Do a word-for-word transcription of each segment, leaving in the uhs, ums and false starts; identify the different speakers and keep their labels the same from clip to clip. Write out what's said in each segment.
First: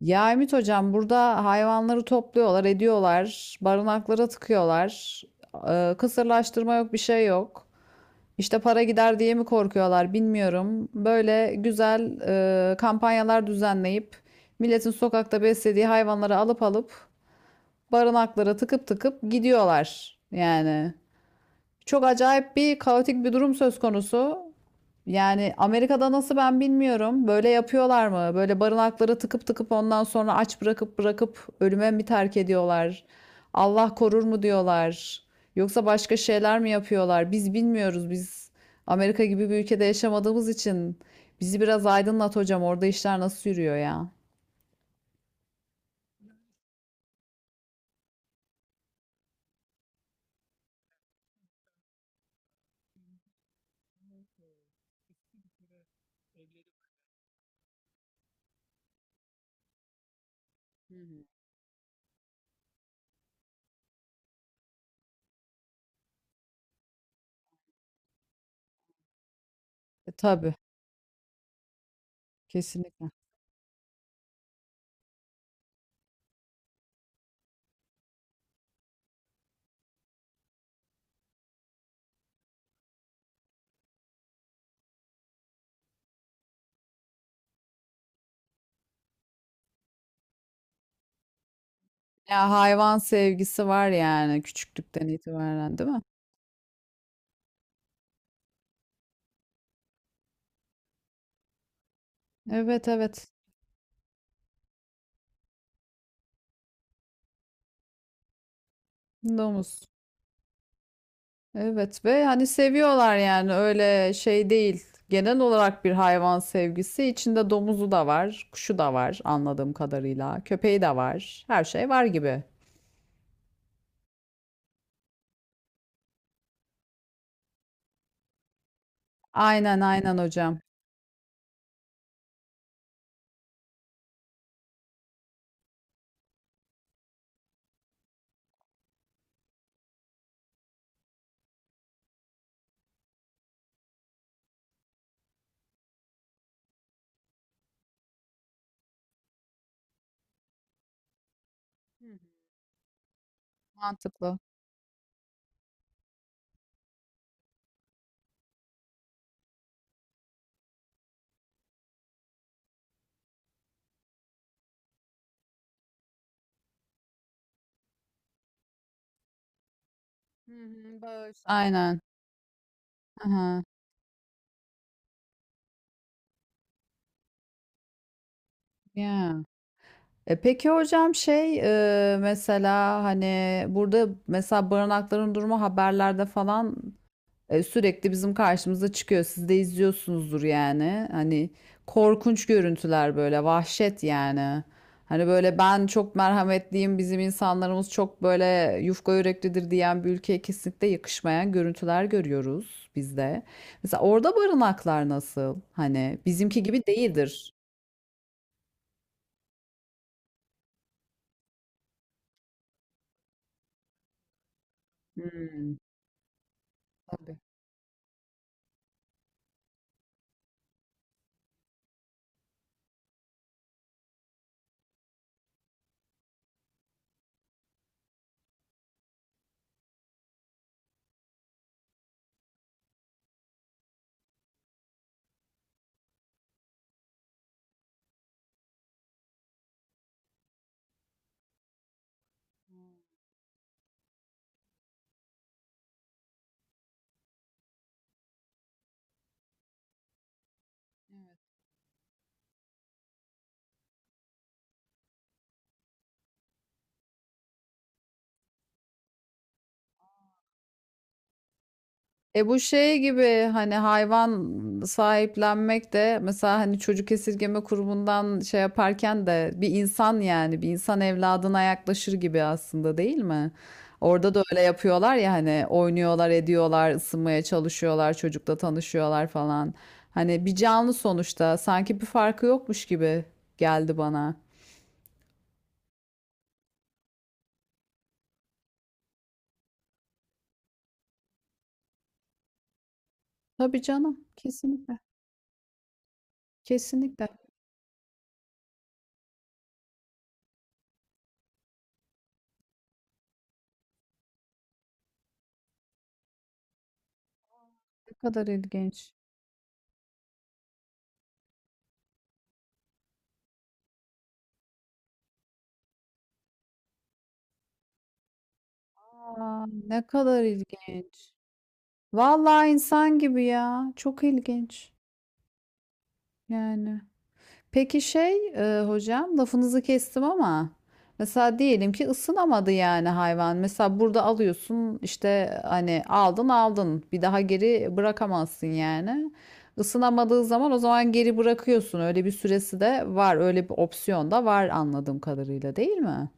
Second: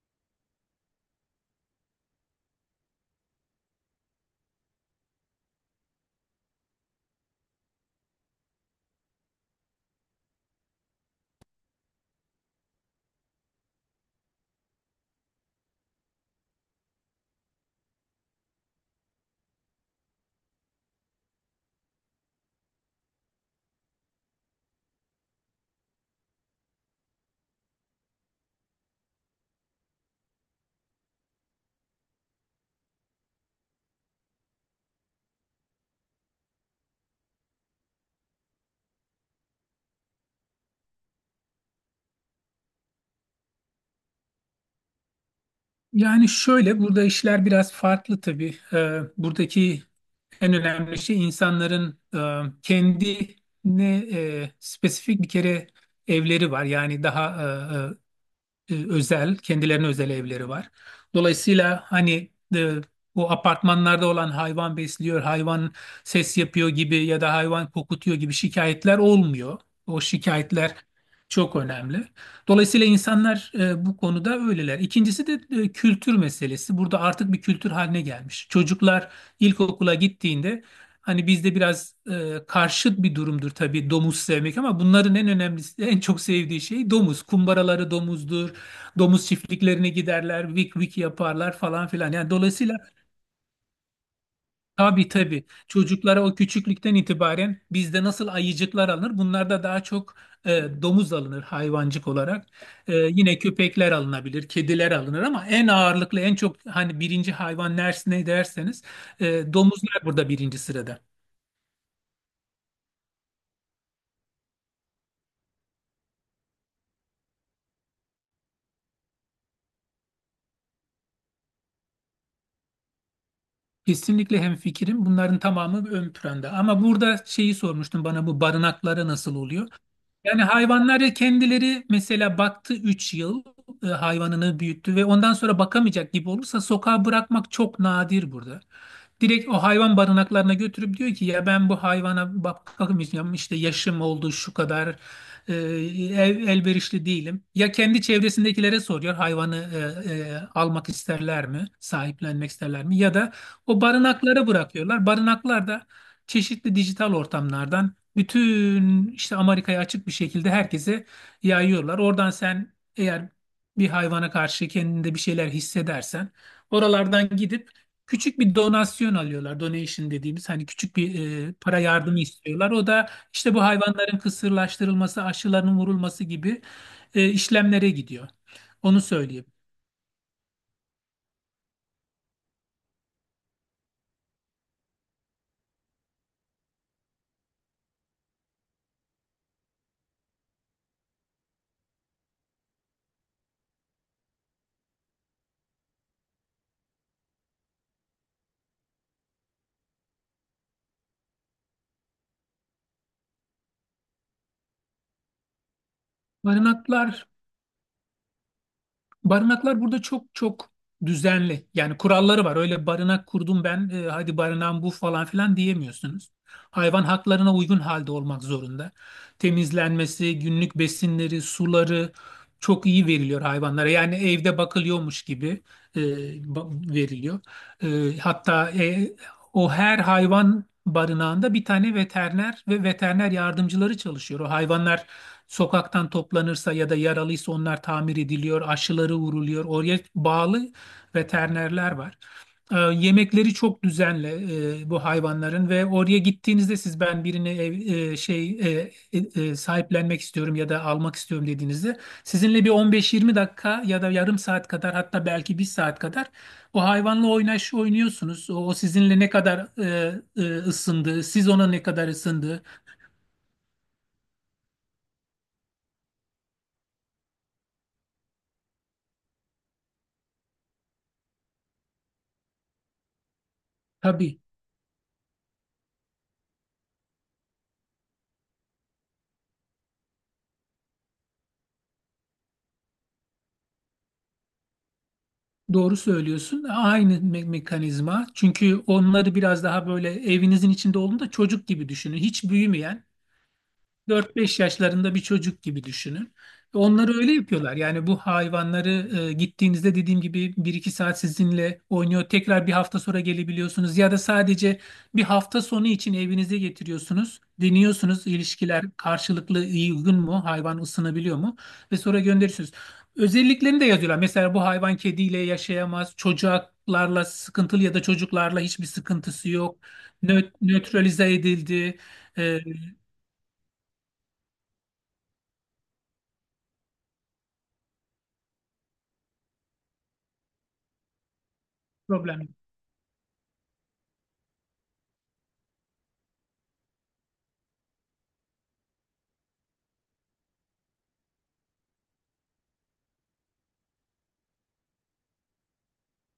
Speaker 1: Ya Ümit Hocam burada hayvanları topluyorlar, ediyorlar, barınaklara tıkıyorlar. Ee, kısırlaştırma yok, bir şey yok. İşte para gider diye mi korkuyorlar bilmiyorum. Böyle güzel e, kampanyalar düzenleyip milletin sokakta beslediği hayvanları alıp alıp barınaklara tıkıp tıkıp gidiyorlar. Yani çok acayip bir kaotik bir durum söz konusu. Yani Amerika'da nasıl ben bilmiyorum. Böyle yapıyorlar mı? Böyle barınakları tıkıp tıkıp ondan sonra aç bırakıp bırakıp ölüme mi terk ediyorlar? Allah korur mu diyorlar? Yoksa başka şeyler mi yapıyorlar? Biz bilmiyoruz. Biz Amerika gibi bir ülkede yaşamadığımız için bizi biraz aydınlat hocam. Orada işler nasıl yürüyor ya?
Speaker 2: Yani şöyle burada işler biraz farklı tabii. Ee, buradaki en önemli şey insanların e, kendine e, spesifik bir kere evleri var. Yani daha e, e, e, özel, kendilerine özel evleri var. Dolayısıyla hani e, bu apartmanlarda olan hayvan besliyor, hayvan ses yapıyor gibi ya da hayvan kokutuyor gibi şikayetler olmuyor. O
Speaker 1: E, tabii,
Speaker 2: şikayetler çok önemli. Dolayısıyla
Speaker 1: kesinlikle.
Speaker 2: insanlar e, bu konuda öyleler. İkincisi de e, kültür meselesi. Burada artık bir kültür haline gelmiş. Çocuklar ilkokula gittiğinde, hani bizde biraz e, karşıt bir durumdur tabii domuz sevmek ama bunların en önemlisi, en çok sevdiği şey domuz. Kumbaraları domuzdur, domuz çiftliklerine giderler, vik vik yaparlar falan filan. Yani
Speaker 1: Ya
Speaker 2: dolayısıyla
Speaker 1: hayvan sevgisi var yani
Speaker 2: tabii
Speaker 1: küçüklükten
Speaker 2: tabii
Speaker 1: itibaren, değil mi?
Speaker 2: çocuklara o küçüklükten itibaren bizde nasıl ayıcıklar alınır? Bunlarda daha çok e, domuz alınır hayvancık olarak.
Speaker 1: Evet,
Speaker 2: E,
Speaker 1: evet.
Speaker 2: yine köpekler alınabilir, kediler alınır ama en ağırlıklı, en çok hani birinci hayvan ders ne derseniz e,
Speaker 1: Domuz.
Speaker 2: domuzlar burada birinci sırada.
Speaker 1: Evet ve hani seviyorlar yani öyle şey değil. Genel olarak bir hayvan sevgisi. İçinde domuzu da var, kuşu da var anladığım kadarıyla. Köpeği de var. Her şey var gibi.
Speaker 2: Kesinlikle hemfikirim. Bunların tamamı ön planda. Ama burada şeyi sormuştum bana, bu barınakları nasıl oluyor?
Speaker 1: Aynen aynen
Speaker 2: Yani
Speaker 1: hocam.
Speaker 2: hayvanlar kendileri mesela baktı, üç yıl e, hayvanını büyüttü ve ondan sonra bakamayacak gibi olursa sokağa bırakmak çok nadir burada. Direkt o hayvan barınaklarına götürüp diyor ki ya ben bu hayvana bak- bakamayacağım, işte yaşım oldu şu kadar, e, el- elverişli değilim. Ya kendi çevresindekilere soruyor hayvanı e, e, almak isterler mi, sahiplenmek isterler mi, ya da o
Speaker 1: Mantıklı.
Speaker 2: barınaklara bırakıyorlar. Barınaklar da çeşitli dijital ortamlardan bütün işte Amerika'ya açık bir şekilde herkese yayıyorlar. Oradan sen eğer bir hayvana karşı kendinde bir şeyler hissedersen oralardan gidip küçük bir donasyon alıyorlar. Donation dediğimiz
Speaker 1: Hı
Speaker 2: hani küçük
Speaker 1: hı,
Speaker 2: bir
Speaker 1: bağırsak.
Speaker 2: e, para
Speaker 1: Aynen.
Speaker 2: yardımı istiyorlar. O da işte
Speaker 1: Aha.
Speaker 2: bu hayvanların kısırlaştırılması, aşılarının vurulması gibi e, işlemlere gidiyor. Onu
Speaker 1: Yeah.
Speaker 2: söyleyeyim.
Speaker 1: E peki hocam şey e, mesela hani burada mesela barınakların durumu haberlerde falan, E, sürekli bizim karşımıza çıkıyor. Siz de izliyorsunuzdur yani. Hani korkunç görüntüler böyle vahşet yani. Hani böyle ben çok merhametliyim, bizim insanlarımız çok böyle yufka yüreklidir diyen bir ülkeye kesinlikle yakışmayan görüntüler görüyoruz biz de. Mesela orada barınaklar nasıl? Hani bizimki gibi
Speaker 2: Barınaklar
Speaker 1: değildir.
Speaker 2: Barınaklar burada çok çok düzenli. Yani kuralları var. Öyle barınak kurdum ben, e, hadi barınağım bu falan filan
Speaker 1: Hmm.
Speaker 2: diyemiyorsunuz. Hayvan haklarına uygun halde olmak zorunda. Temizlenmesi, günlük besinleri, suları çok iyi veriliyor hayvanlara. Yani evde bakılıyormuş gibi e, ba- veriliyor. E, hatta e, o her hayvan barınağında bir tane veteriner ve veteriner yardımcıları çalışıyor. O hayvanlar sokaktan toplanırsa ya da yaralıysa onlar tamir ediliyor, aşıları vuruluyor. Oraya bağlı veterinerler var. Ee, yemekleri çok düzenli e, bu hayvanların ve oraya gittiğinizde siz, ben birini ev- e, şey e, e, e, sahiplenmek istiyorum ya da almak istiyorum dediğinizde sizinle bir 15-20 dakika ya da yarım saat kadar, hatta belki bir saat kadar o hayvanla oynaş oynuyorsunuz. O, o sizinle ne kadar e, e, ısındı, siz ona ne kadar
Speaker 1: E bu
Speaker 2: ısındı.
Speaker 1: şey gibi hani hayvan sahiplenmek de mesela hani çocuk esirgeme kurumundan şey yaparken de bir insan yani bir insan evladına yaklaşır gibi aslında değil mi? Orada
Speaker 2: Tabii.
Speaker 1: da öyle yapıyorlar ya hani oynuyorlar, ediyorlar, ısınmaya çalışıyorlar, çocukla tanışıyorlar falan. Hani bir canlı sonuçta sanki bir farkı yokmuş gibi geldi bana.
Speaker 2: Doğru söylüyorsun. E, Aynı me- mekanizma. Çünkü onları biraz daha böyle evinizin içinde olduğunda çocuk gibi düşünün. Hiç büyümeyen,
Speaker 1: Tabii canım,
Speaker 2: dört beş
Speaker 1: kesinlikle.
Speaker 2: yaşlarında bir çocuk gibi düşünün. Onları
Speaker 1: Kesinlikle.
Speaker 2: öyle yapıyorlar. Yani bu hayvanları e, gittiğinizde dediğim gibi bir iki saat sizinle oynuyor. Tekrar bir hafta sonra gelebiliyorsunuz. Ya da sadece bir hafta sonu için evinize getiriyorsunuz.
Speaker 1: Ne
Speaker 2: Deniyorsunuz,
Speaker 1: kadar
Speaker 2: ilişkiler
Speaker 1: ilginç.
Speaker 2: karşılıklı iyi, uygun mu? Hayvan ısınabiliyor mu? Ve sonra gönderiyorsunuz. Özelliklerini de yazıyorlar. Mesela bu hayvan kediyle yaşayamaz. Çocuklarla sıkıntılı ya da çocuklarla hiçbir sıkıntısı
Speaker 1: Aa,
Speaker 2: yok.
Speaker 1: ne kadar
Speaker 2: Nö-
Speaker 1: ilginç.
Speaker 2: nötralize edildi. E,
Speaker 1: Vallahi insan gibi ya. Çok ilginç. Yani. Peki şey e, hocam lafınızı kestim ama mesela diyelim ki
Speaker 2: Problem.
Speaker 1: ısınamadı yani hayvan. Mesela burada alıyorsun işte hani aldın aldın bir daha geri bırakamazsın yani. Isınamadığı zaman o zaman geri bırakıyorsun. Öyle bir süresi de var. Öyle bir opsiyon da var anladığım kadarıyla değil mi?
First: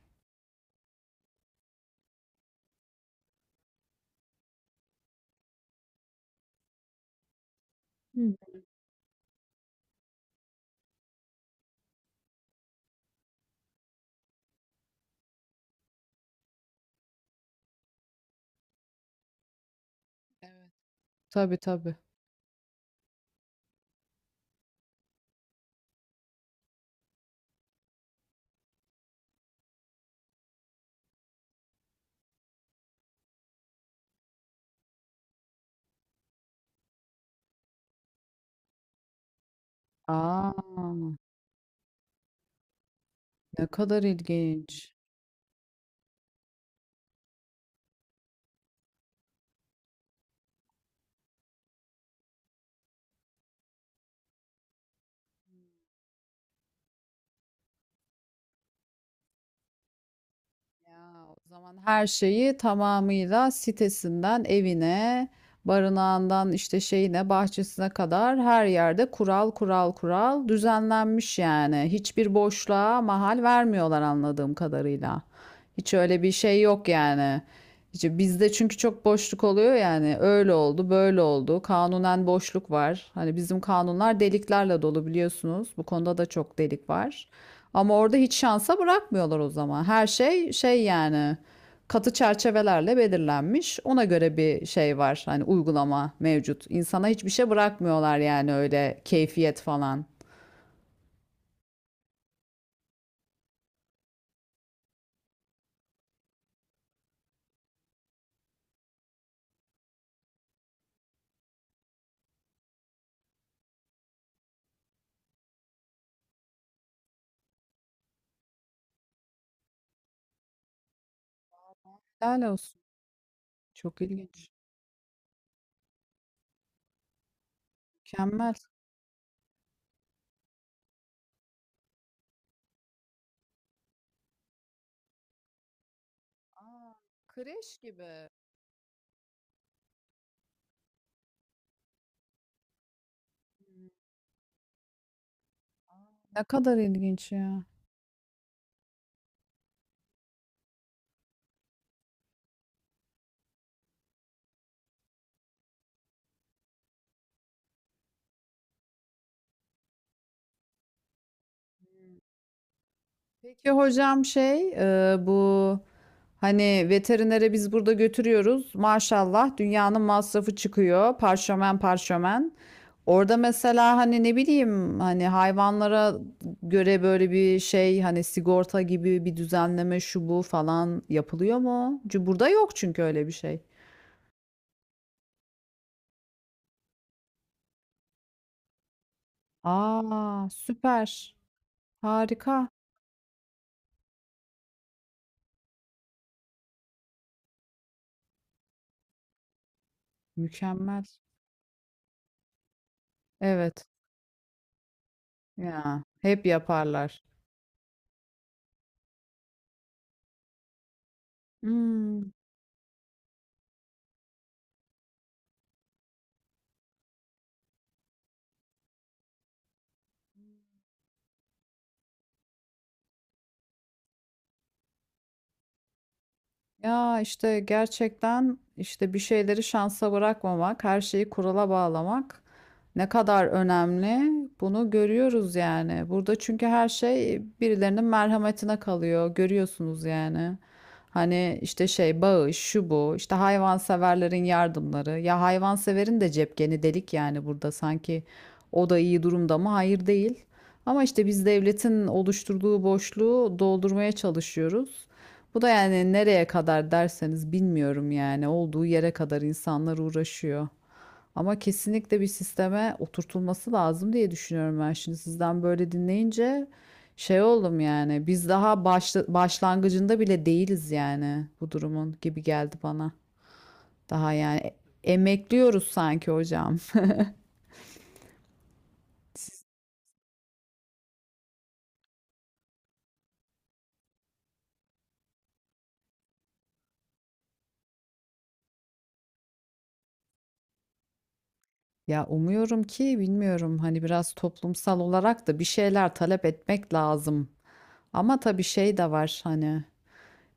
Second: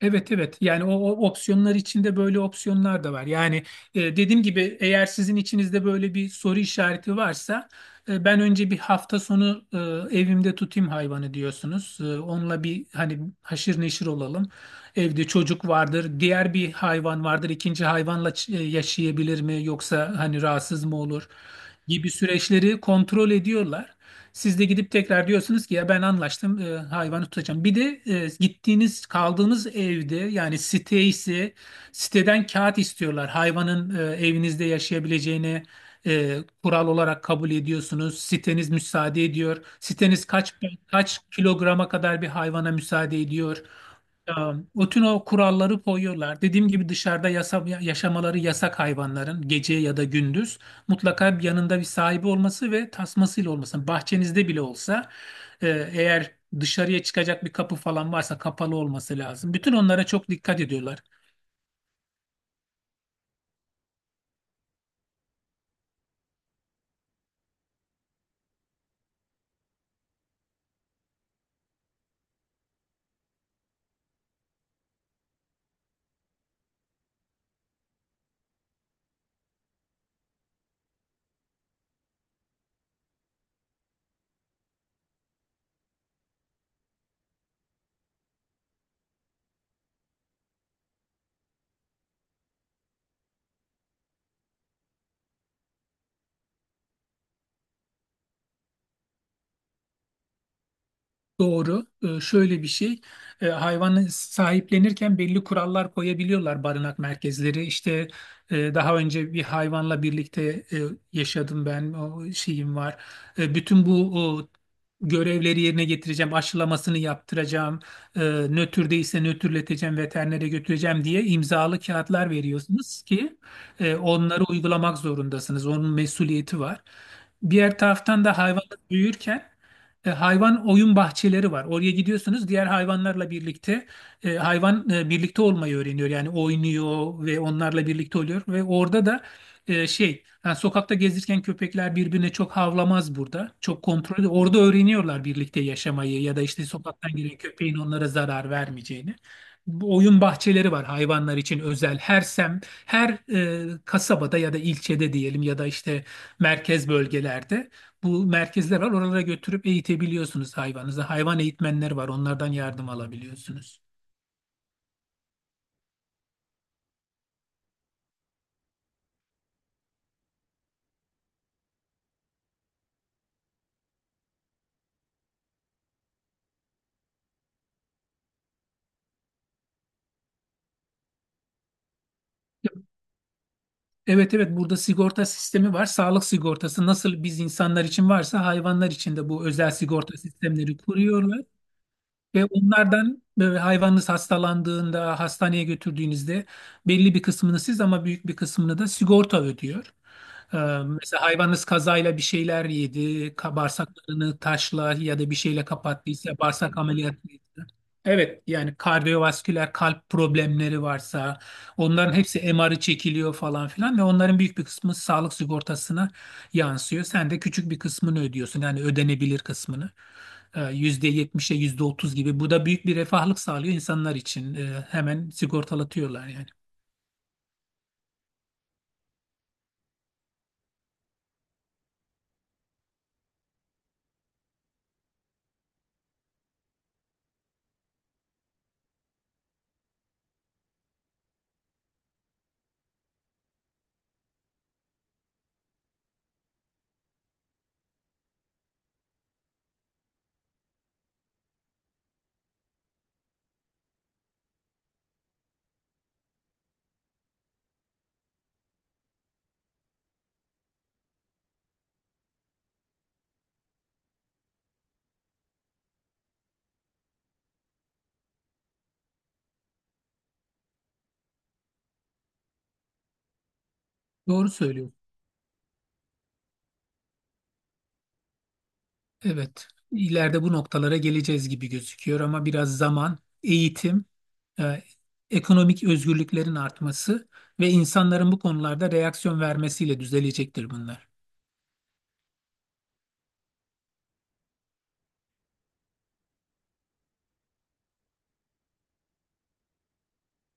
Speaker 2: Evet, evet, yani o, o opsiyonlar içinde böyle opsiyonlar da var. Yani e, dediğim gibi eğer sizin içinizde böyle bir soru işareti varsa e, ben önce bir hafta sonu e, evimde tutayım hayvanı diyorsunuz. E, onunla bir hani haşır neşir olalım. Evde çocuk vardır, diğer bir hayvan vardır. İkinci hayvanla ç- e, yaşayabilir mi, yoksa hani rahatsız mı olur
Speaker 1: Tabii tabii.
Speaker 2: gibi süreçleri kontrol ediyorlar. Siz de gidip tekrar diyorsunuz ki ya ben anlaştım, e, hayvanı tutacağım. Bir de e, gittiğiniz kaldığınız evde, yani site ise siteden kağıt istiyorlar. Hayvanın e, evinizde yaşayabileceğini e, kural olarak kabul ediyorsunuz. Siteniz müsaade ediyor. Siteniz
Speaker 1: Aa,
Speaker 2: kaç kaç kilograma kadar bir hayvana müsaade ediyor.
Speaker 1: ne kadar
Speaker 2: Ya,
Speaker 1: ilginç.
Speaker 2: bütün o kuralları koyuyorlar. Dediğim gibi dışarıda yasa, yaşamaları yasak hayvanların, gece ya da gündüz mutlaka bir yanında bir sahibi olması ve tasmasıyla olması. Bahçenizde bile olsa e, eğer dışarıya çıkacak bir kapı falan varsa kapalı olması lazım. Bütün onlara çok dikkat ediyorlar.
Speaker 1: Ya, o zaman her şeyi tamamıyla sitesinden evine, barınağından işte şeyine, bahçesine kadar her yerde kural kural kural düzenlenmiş yani. Hiçbir boşluğa mahal vermiyorlar anladığım kadarıyla. Hiç öyle bir şey yok yani. İşte bizde çünkü çok boşluk oluyor yani. Öyle oldu, böyle oldu. Kanunen boşluk var. Hani bizim kanunlar deliklerle dolu biliyorsunuz. Bu konuda da çok delik var. Ama orada hiç şansa bırakmıyorlar o zaman. Her şey şey yani katı çerçevelerle belirlenmiş. Ona göre bir şey var. Hani uygulama mevcut. İnsana hiçbir şey bırakmıyorlar yani öyle keyfiyet falan.
Speaker 2: Doğru. Ee, şöyle bir şey. Ee, hayvanı sahiplenirken belli kurallar koyabiliyorlar barınak merkezleri. İşte e, daha önce bir hayvanla birlikte e, yaşadım ben. O şeyim var. E, bütün bu o, görevleri yerine getireceğim. Aşılamasını yaptıracağım. E, Nötr değilse nötrleteceğim. Veterinere götüreceğim diye imzalı kağıtlar
Speaker 1: Helal olsun.
Speaker 2: veriyorsunuz ki e,
Speaker 1: Çok
Speaker 2: onları
Speaker 1: ilginç.
Speaker 2: uygulamak zorundasınız. Onun mesuliyeti var. Diğer taraftan da
Speaker 1: Mükemmel.
Speaker 2: hayvan büyürken e, hayvan oyun bahçeleri var. Oraya gidiyorsunuz, diğer hayvanlarla birlikte e, hayvan e, birlikte olmayı öğreniyor. Yani
Speaker 1: Aa,
Speaker 2: oynuyor ve
Speaker 1: kreş
Speaker 2: onlarla birlikte
Speaker 1: gibi.
Speaker 2: oluyor ve orada da e, şey yani sokakta gezirken köpekler birbirine çok havlamaz burada. Çok kontrol. Orada öğreniyorlar birlikte yaşamayı ya da
Speaker 1: Ne
Speaker 2: işte
Speaker 1: kadar
Speaker 2: sokaktan
Speaker 1: ilginç
Speaker 2: giren
Speaker 1: ya.
Speaker 2: köpeğin onlara zarar vermeyeceğini. Bu oyun bahçeleri var hayvanlar için özel. Her sem, her e, Kasabada ya da ilçede diyelim, ya da işte merkez bölgelerde bu merkezler var. Oralara götürüp eğitebiliyorsunuz hayvanınızı. Hayvan eğitmenleri var. Onlardan yardım
Speaker 1: Peki
Speaker 2: alabiliyorsunuz.
Speaker 1: hocam şey e, bu hani veterinere biz burada götürüyoruz. Maşallah dünyanın masrafı çıkıyor. Parşömen parşömen. Orada mesela hani ne bileyim hani hayvanlara göre böyle bir şey hani sigorta gibi bir düzenleme şu bu falan yapılıyor mu? Çünkü burada yok çünkü öyle bir şey.
Speaker 2: Evet, evet, burada sigorta sistemi var. Sağlık sigortası nasıl biz insanlar için varsa hayvanlar için de bu özel sigorta
Speaker 1: Aa,
Speaker 2: sistemleri
Speaker 1: süper.
Speaker 2: kuruyorlar. Ve
Speaker 1: Harika.
Speaker 2: onlardan böyle, hayvanınız hastalandığında hastaneye götürdüğünüzde belli bir kısmını siz, ama büyük bir kısmını da sigorta ödüyor. Ee,
Speaker 1: Mükemmel.
Speaker 2: Mesela hayvanınız kazayla bir şeyler yedi, ka-
Speaker 1: Evet.
Speaker 2: bağırsaklarını taşla ya da bir şeyle
Speaker 1: Ya
Speaker 2: kapattıysa
Speaker 1: hep
Speaker 2: bağırsak
Speaker 1: yaparlar.
Speaker 2: ameliyatıydı. Evet, yani kardiyovasküler kalp problemleri varsa onların
Speaker 1: Hmm.
Speaker 2: hepsi M R'ı çekiliyor falan filan ve onların büyük bir kısmı sağlık sigortasına yansıyor. Sen de küçük bir kısmını ödüyorsun, yani ödenebilir kısmını. Ee, yüzde yetmişe yüzde otuz gibi. Bu da büyük bir refahlık sağlıyor insanlar için. Ee, Hemen sigortalatıyorlar yani.
Speaker 1: Ya işte gerçekten işte bir şeyleri şansa bırakmamak, her şeyi kurala bağlamak ne kadar önemli bunu görüyoruz yani. Burada çünkü her şey birilerinin merhametine kalıyor, görüyorsunuz yani. Hani işte şey bağış, şu bu, işte hayvanseverlerin yardımları. Ya hayvanseverin de cepkeni delik yani burada sanki o da iyi durumda mı? Hayır değil. Ama işte biz devletin oluşturduğu boşluğu doldurmaya çalışıyoruz. Bu da yani nereye kadar derseniz bilmiyorum yani olduğu yere kadar insanlar uğraşıyor. Ama kesinlikle bir sisteme oturtulması lazım diye düşünüyorum ben şimdi sizden böyle dinleyince şey oldum yani biz daha başla- başlangıcında bile değiliz yani bu durumun gibi geldi bana. Daha
Speaker 2: Doğru
Speaker 1: yani
Speaker 2: söylüyorsun.
Speaker 1: e- emekliyoruz sanki hocam.
Speaker 2: Evet, ileride bu noktalara geleceğiz gibi gözüküyor ama biraz zaman, eğitim, e, ekonomik özgürlüklerin artması ve insanların bu konularda reaksiyon vermesiyle düzelecektir bunlar.
Speaker 1: Ya umuyorum ki bilmiyorum hani biraz toplumsal olarak da bir şeyler talep etmek lazım. Ama tabii şey de var hani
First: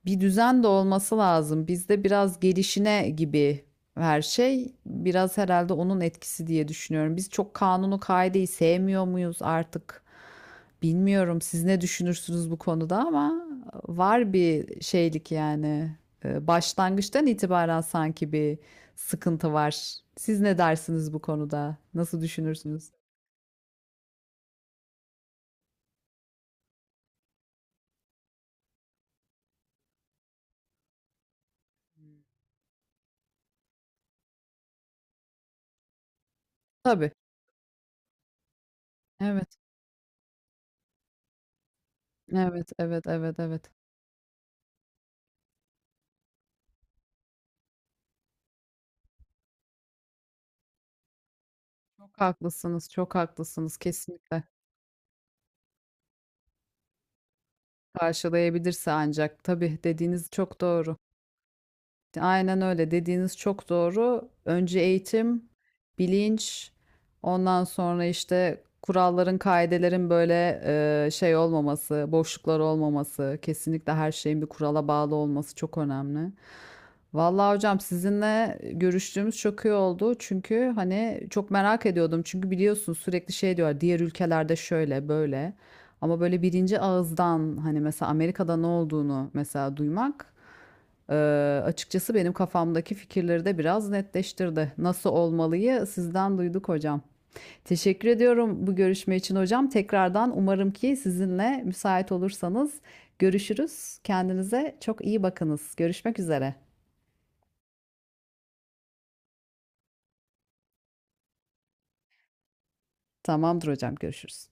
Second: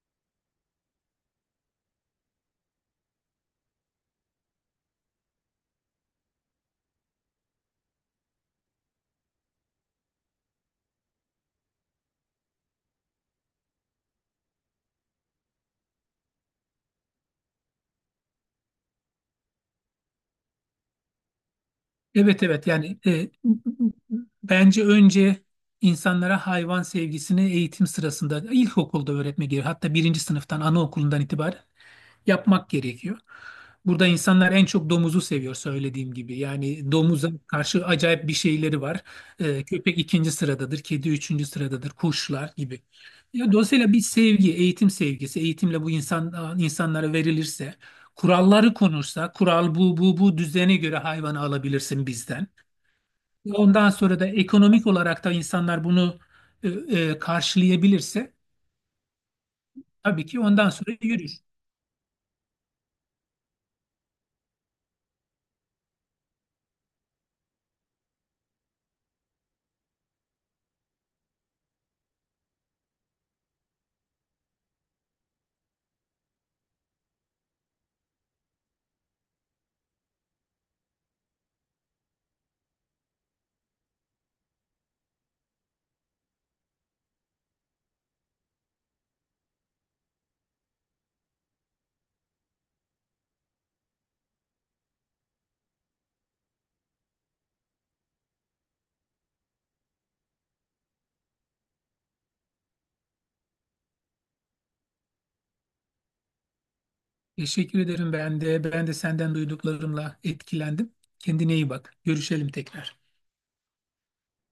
Speaker 1: bir düzen de olması lazım. Bizde biraz gelişine gibi her şey. Biraz herhalde onun etkisi diye düşünüyorum. Biz çok kanunu kaideyi sevmiyor muyuz artık? Bilmiyorum siz ne düşünürsünüz bu konuda ama var bir şeylik yani. Ee, Başlangıçtan itibaren sanki bir sıkıntı var. Siz ne dersiniz bu konuda? Nasıl
Speaker 2: Evet, evet,
Speaker 1: düşünürsünüz?
Speaker 2: yani e, bence önce insanlara hayvan sevgisini eğitim sırasında ilkokulda öğretme gerekiyor. Hatta birinci sınıftan, anaokulundan itibaren yapmak gerekiyor. Burada insanlar en çok domuzu seviyor söylediğim gibi. Yani
Speaker 1: Tabii.
Speaker 2: domuza karşı acayip bir şeyleri var.
Speaker 1: Evet.
Speaker 2: Ee, köpek ikinci sıradadır, kedi üçüncü sıradadır, kuşlar
Speaker 1: Evet,
Speaker 2: gibi.
Speaker 1: evet, evet,
Speaker 2: Ya,
Speaker 1: evet.
Speaker 2: dolayısıyla bir sevgi, eğitim sevgisi, eğitimle bu insan, insanlara verilirse, kuralları konursa, kural bu, bu, bu düzene göre hayvanı alabilirsin
Speaker 1: Çok
Speaker 2: bizden.
Speaker 1: haklısınız, çok haklısınız
Speaker 2: Ondan sonra da
Speaker 1: kesinlikle.
Speaker 2: ekonomik olarak da insanlar bunu e, e, karşılayabilirse,
Speaker 1: Karşılayabilirse ancak. Tabii
Speaker 2: tabii
Speaker 1: dediğiniz
Speaker 2: ki
Speaker 1: çok
Speaker 2: ondan
Speaker 1: doğru.
Speaker 2: sonra yürür.
Speaker 1: Aynen öyle. Dediğiniz çok doğru. Önce eğitim, bilinç, ondan sonra işte kuralların, kaidelerin böyle e, şey olmaması, boşluklar olmaması, kesinlikle her şeyin bir kurala bağlı olması çok önemli. Vallahi hocam sizinle görüştüğümüz çok iyi oldu. Çünkü hani çok merak ediyordum. Çünkü biliyorsun sürekli şey diyorlar diğer ülkelerde şöyle böyle. Ama böyle birinci ağızdan hani mesela Amerika'da ne olduğunu mesela duymak, Eee, açıkçası benim kafamdaki fikirleri de biraz netleştirdi. Nasıl olmalıyı sizden duyduk hocam. Teşekkür ediyorum bu görüşme için hocam. Tekrardan umarım ki sizinle müsait olursanız görüşürüz. Kendinize çok iyi bakınız. Görüşmek üzere.
Speaker 2: Teşekkür ederim ben de. Ben de senden duyduklarımla etkilendim. Kendine iyi bak. Görüşelim tekrar.
Speaker 1: Tamamdır hocam, görüşürüz.